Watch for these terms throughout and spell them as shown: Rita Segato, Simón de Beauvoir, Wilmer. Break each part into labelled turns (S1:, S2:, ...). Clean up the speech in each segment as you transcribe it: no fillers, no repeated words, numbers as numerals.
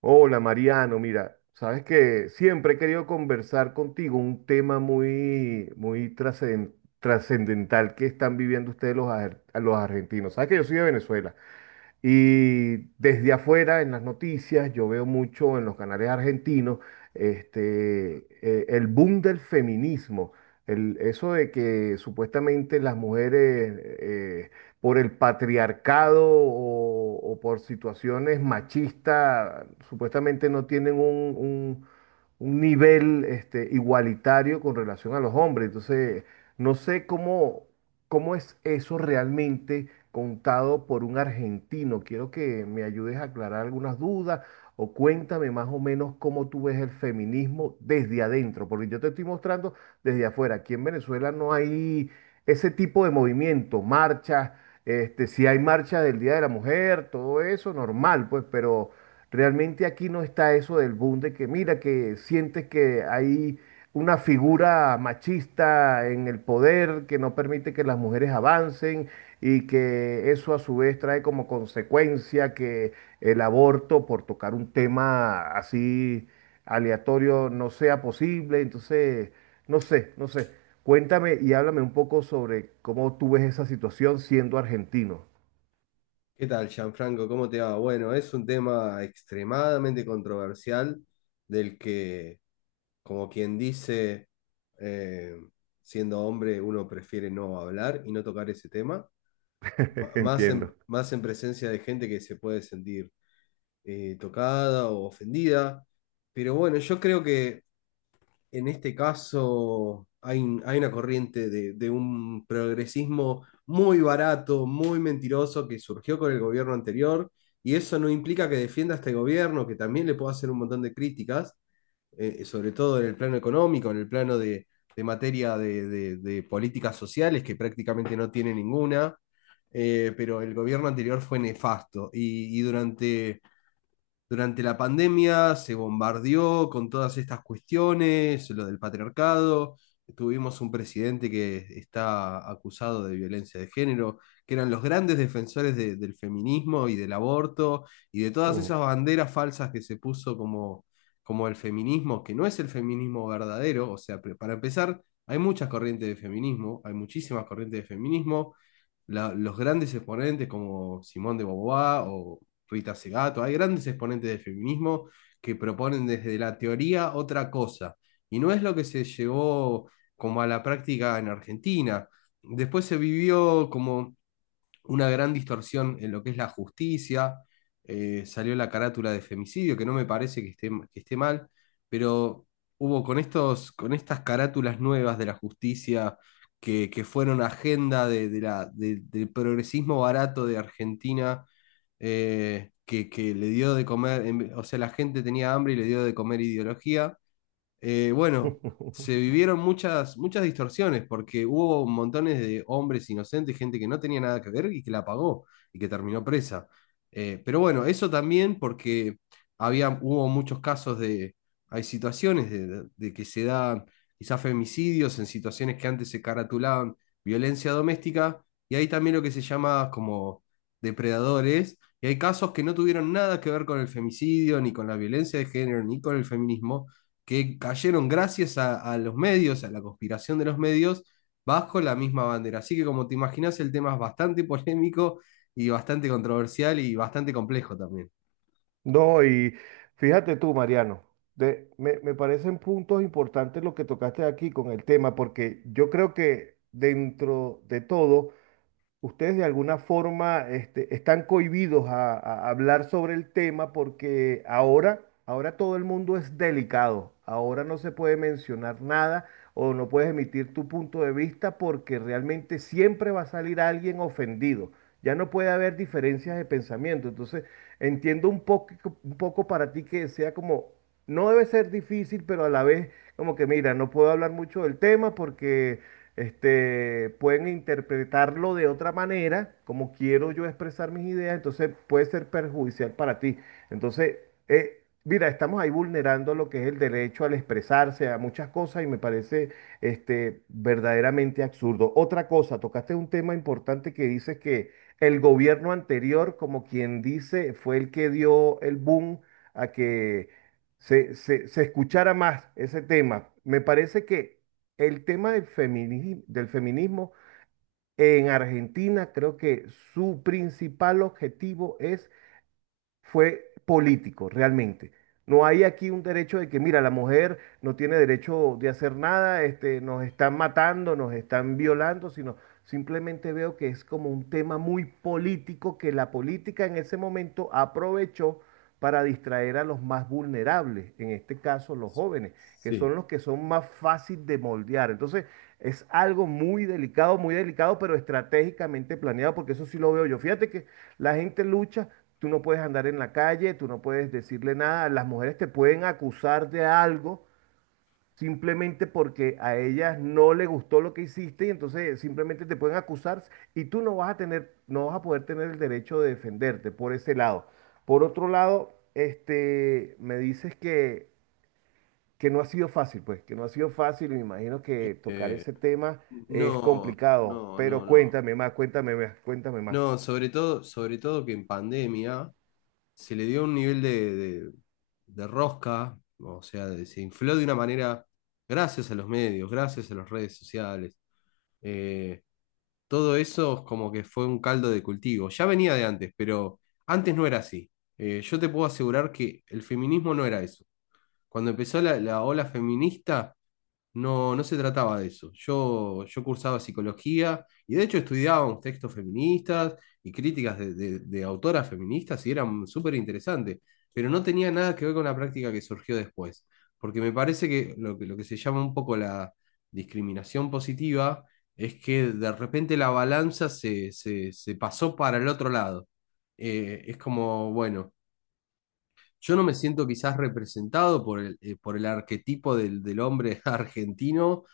S1: Hola Mariano, mira, sabes que siempre he querido conversar contigo un tema muy, muy trascendental que están viviendo ustedes los argentinos. Sabes que yo soy de Venezuela. Y desde afuera, en las noticias, yo veo mucho en los canales argentinos el boom del feminismo. Eso de que supuestamente las mujeres, por el patriarcado o por situaciones machistas, supuestamente no tienen un nivel igualitario con relación a los hombres. Entonces, no sé cómo, cómo es eso realmente contado por un argentino. Quiero que me ayudes a aclarar algunas dudas o cuéntame más o menos cómo tú ves el feminismo desde adentro, porque yo te estoy mostrando desde afuera. Aquí en Venezuela no hay ese tipo de movimiento, marchas, si hay marcha del Día de la Mujer, todo eso normal, pues, pero realmente aquí no está eso del boom de que mira, que sientes que hay una figura machista en el poder que no permite que las mujeres avancen y que eso a su vez trae como consecuencia que el aborto, por tocar un tema así aleatorio, no sea posible. Entonces, no sé, no sé. Cuéntame y háblame un poco sobre cómo tú ves esa situación siendo argentino.
S2: ¿Qué tal, Gianfranco? ¿Cómo te va? Bueno, es un tema extremadamente controversial del que, como quien dice, eh, siendo hombre, uno prefiere no hablar y no tocar ese tema,
S1: Entiendo.
S2: más en presencia de gente que se puede sentir tocada o ofendida. Pero bueno, yo creo que en este caso hay una corriente de un progresismo muy barato, muy mentiroso que surgió con el gobierno anterior, y eso no implica que defienda a este gobierno, que también le puedo hacer un montón de críticas, sobre todo en el plano económico, en el plano de materia de, de políticas sociales, que prácticamente no tiene ninguna. Eh, pero el gobierno anterior fue nefasto y durante... Durante la pandemia se bombardeó con todas estas cuestiones, lo del patriarcado. Tuvimos un presidente que está acusado de violencia de género, que eran los grandes defensores del feminismo y del aborto y de todas
S1: Mm.
S2: esas banderas falsas que se puso como, como el feminismo, que no es el feminismo verdadero. O sea, para empezar, hay muchas corrientes de feminismo, hay muchísimas corrientes de feminismo, los grandes exponentes como Simón de Beauvoir o Rita Segato, hay grandes exponentes del feminismo que proponen desde la teoría otra cosa, y no es lo que se llevó como a la práctica en Argentina. Después se vivió como una gran distorsión en lo que es la justicia. Eh, salió la carátula de femicidio, que no me parece que esté mal, pero hubo con, estos, con estas carátulas nuevas de la justicia que fueron agenda de la, del progresismo barato de Argentina, que le dio de comer. O sea, la gente tenía hambre y le dio de comer ideología. Eh, bueno, se vivieron muchas, muchas distorsiones porque hubo montones de hombres inocentes, gente que no tenía nada que ver y que la pagó y que terminó presa. Pero bueno, eso también porque había, hubo muchos casos de, hay situaciones de que se dan quizás femicidios en situaciones que antes se caratulaban violencia doméstica, y hay también lo que se llama como depredadores. Y hay casos que no tuvieron nada que ver con el femicidio, ni con la violencia de género, ni con el feminismo, que cayeron gracias a los medios, a la conspiración de los medios, bajo la misma bandera. Así que como te imaginas, el tema es bastante polémico y bastante controversial y bastante complejo también.
S1: No, y fíjate tú, Mariano, me, me parecen puntos importantes lo que tocaste aquí con el tema, porque yo creo que dentro de todo ustedes de alguna forma están cohibidos a hablar sobre el tema porque ahora, ahora todo el mundo es delicado, ahora no se puede mencionar nada o no puedes emitir tu punto de vista porque realmente siempre va a salir alguien ofendido. Ya no puede haber diferencias de pensamiento. Entonces, entiendo un poco para ti que sea como, no debe ser difícil, pero a la vez como que, mira, no puedo hablar mucho del tema porque pueden interpretarlo de otra manera, como quiero yo expresar mis ideas, entonces puede ser perjudicial para ti. Entonces, mira, estamos ahí vulnerando lo que es el derecho al expresarse a muchas cosas y me parece verdaderamente absurdo. Otra cosa, tocaste un tema importante que dices que el gobierno anterior, como quien dice, fue el que dio el boom a que se escuchara más ese tema. Me parece que el tema del feminismo en Argentina creo que su principal objetivo es, fue político, realmente. No hay aquí un derecho de que, mira, la mujer no tiene derecho de hacer nada, nos están matando, nos están violando, sino simplemente veo que es como un tema muy político que la política en ese momento aprovechó para distraer a los más vulnerables, en este caso los jóvenes, que
S2: Sí.
S1: son los que son más fácil de moldear. Entonces, es algo muy delicado, pero estratégicamente planeado, porque eso sí lo veo yo. Fíjate que la gente lucha, tú no puedes andar en la calle, tú no puedes decirle nada, las mujeres te pueden acusar de algo simplemente porque a ellas no le gustó lo que hiciste y entonces simplemente te pueden acusar y tú no vas a tener, no vas a poder tener el derecho de defenderte por ese lado. Por otro lado, me dices que no ha sido fácil, pues, que no ha sido fácil y me imagino que tocar
S2: Eh,
S1: ese tema es
S2: No,
S1: complicado,
S2: no,
S1: pero
S2: no, no.
S1: cuéntame más, cuéntame más, cuéntame más.
S2: No, sobre todo que en pandemia se le dio un nivel de, de rosca, o sea, de- se infló de una manera gracias a los medios, gracias a las redes sociales. Eh, Todo eso como que fue un caldo de cultivo. Ya venía de antes, pero antes no era así. Yo te puedo asegurar que el feminismo no era eso. Cuando empezó la, la ola feminista, no, no se trataba de eso. Yo cursaba psicología y de hecho estudiábamos textos feministas y críticas de, de autoras feministas y eran súper interesantes, pero no tenía nada que ver con la práctica que surgió después, porque me parece que lo, que lo que se llama un poco la discriminación positiva es que de repente la balanza se, se pasó para el otro lado. Es como, bueno. Yo no me siento quizás representado por el arquetipo del, del hombre argentino,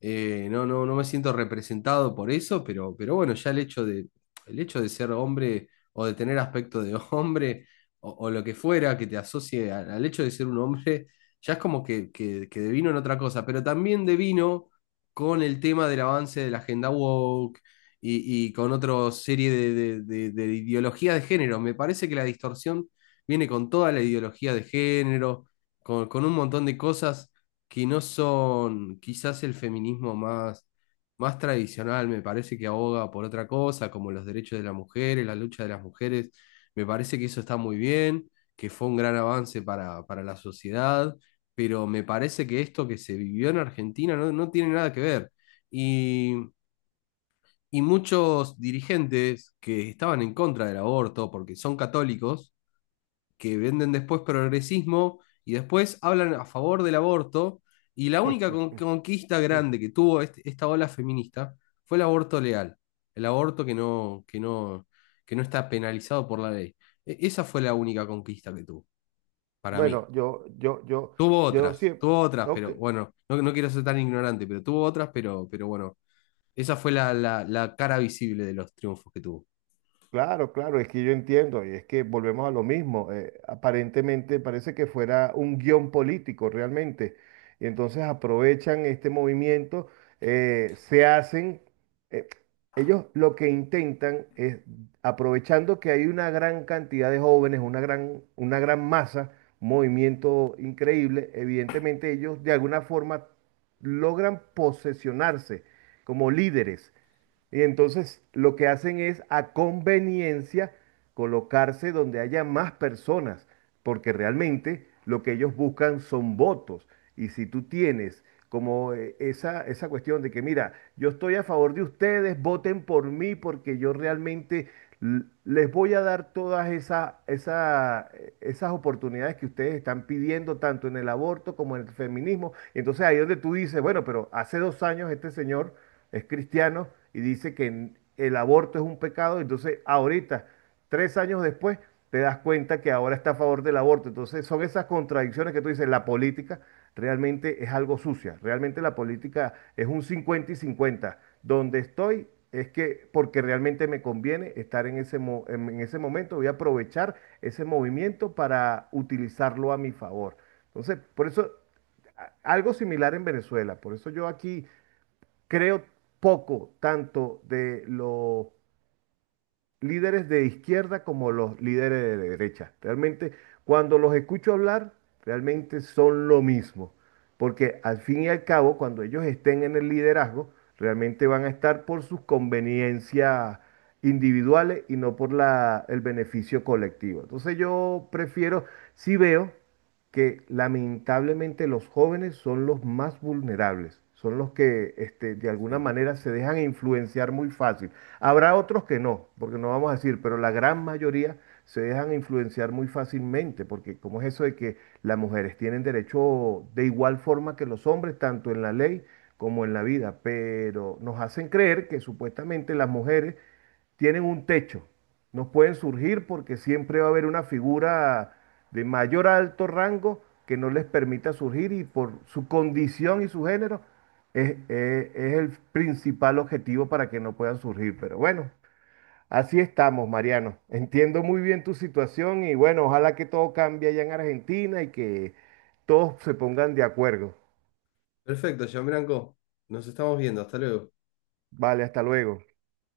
S2: no, no, no me siento representado por eso, pero bueno, ya el hecho de ser hombre o de tener aspecto de hombre o lo que fuera que te asocie al, al hecho de ser un hombre, ya es como que devino en otra cosa, pero también devino con el tema del avance de la agenda woke y con otra serie de, de ideologías de género. Me parece que la distorsión viene con toda la ideología de género, con un montón de cosas que no son quizás el feminismo más, más tradicional, me parece que aboga por otra cosa, como los derechos de las mujeres, la lucha de las mujeres, me parece que eso está muy bien, que fue un gran avance para la sociedad, pero me parece que esto que se vivió en Argentina no, no tiene nada que ver. Y, y muchos dirigentes que estaban en contra del aborto, porque son católicos, que venden después progresismo y después hablan a favor del aborto. Y la única conquista grande que tuvo esta ola feminista fue el aborto legal, el aborto que no, que no, que no está penalizado por la ley. Esa fue la única conquista que tuvo, para mí.
S1: Bueno, yo sí,
S2: Tuvo otras,
S1: ok.
S2: pero bueno, no, no quiero ser tan ignorante, pero tuvo otras, pero bueno, esa fue la, la cara visible de los triunfos que tuvo.
S1: Claro, claro, es que yo entiendo, y es que volvemos a lo mismo. Eh, aparentemente parece que fuera un guión político realmente. Y entonces aprovechan este movimiento, se hacen, eh, ellos lo que intentan es, aprovechando que hay una gran cantidad de jóvenes, una gran masa, un movimiento increíble, evidentemente ellos de alguna forma logran posesionarse como líderes. Y entonces lo que hacen es a conveniencia colocarse donde haya más personas, porque realmente lo que ellos buscan son votos. Y si tú tienes como esa, esa cuestión de que, mira, yo estoy a favor de ustedes, voten por mí porque yo realmente les voy a dar todas esas oportunidades que ustedes están pidiendo, tanto en el aborto como en el feminismo. Entonces ahí es donde tú dices, bueno, pero hace 2 años este señor es cristiano y dice que el aborto es un pecado, entonces ahorita, 3 años después, te das cuenta que ahora está a favor del aborto. Entonces son esas contradicciones que tú dices, la política realmente es algo sucia, realmente la política es un 50 y cincuenta. Donde estoy es que porque realmente me conviene estar en ese, en ese momento, voy a aprovechar ese movimiento para utilizarlo a mi favor. Entonces, por eso, algo similar en Venezuela, por eso yo aquí creo poco tanto de los líderes de izquierda como los líderes de derecha. Realmente, cuando los escucho hablar, realmente son lo mismo. Porque al fin y al cabo, cuando ellos estén en el liderazgo, realmente van a estar por sus conveniencias individuales y no por el beneficio colectivo. Entonces yo prefiero, si veo que lamentablemente los jóvenes son los más vulnerables, son los que de alguna
S2: Sí.
S1: manera se dejan influenciar muy fácil. Habrá otros que no, porque no vamos a decir, pero la gran mayoría se dejan influenciar muy fácilmente, porque como es eso de que las mujeres tienen derecho de igual forma que los hombres, tanto en la ley como en la vida, pero nos hacen creer que supuestamente las mujeres tienen un techo nos pueden surgir porque siempre va a haber una figura de mayor a alto rango que no les permita surgir y por su condición y su género es, es el principal objetivo para que no puedan surgir. Pero bueno, así estamos, Mariano. Entiendo muy bien tu situación y bueno, ojalá que todo cambie allá en Argentina y que todos se pongan de acuerdo.
S2: Perfecto, Jean Branco. Nos estamos viendo, hasta luego.
S1: Vale, hasta luego.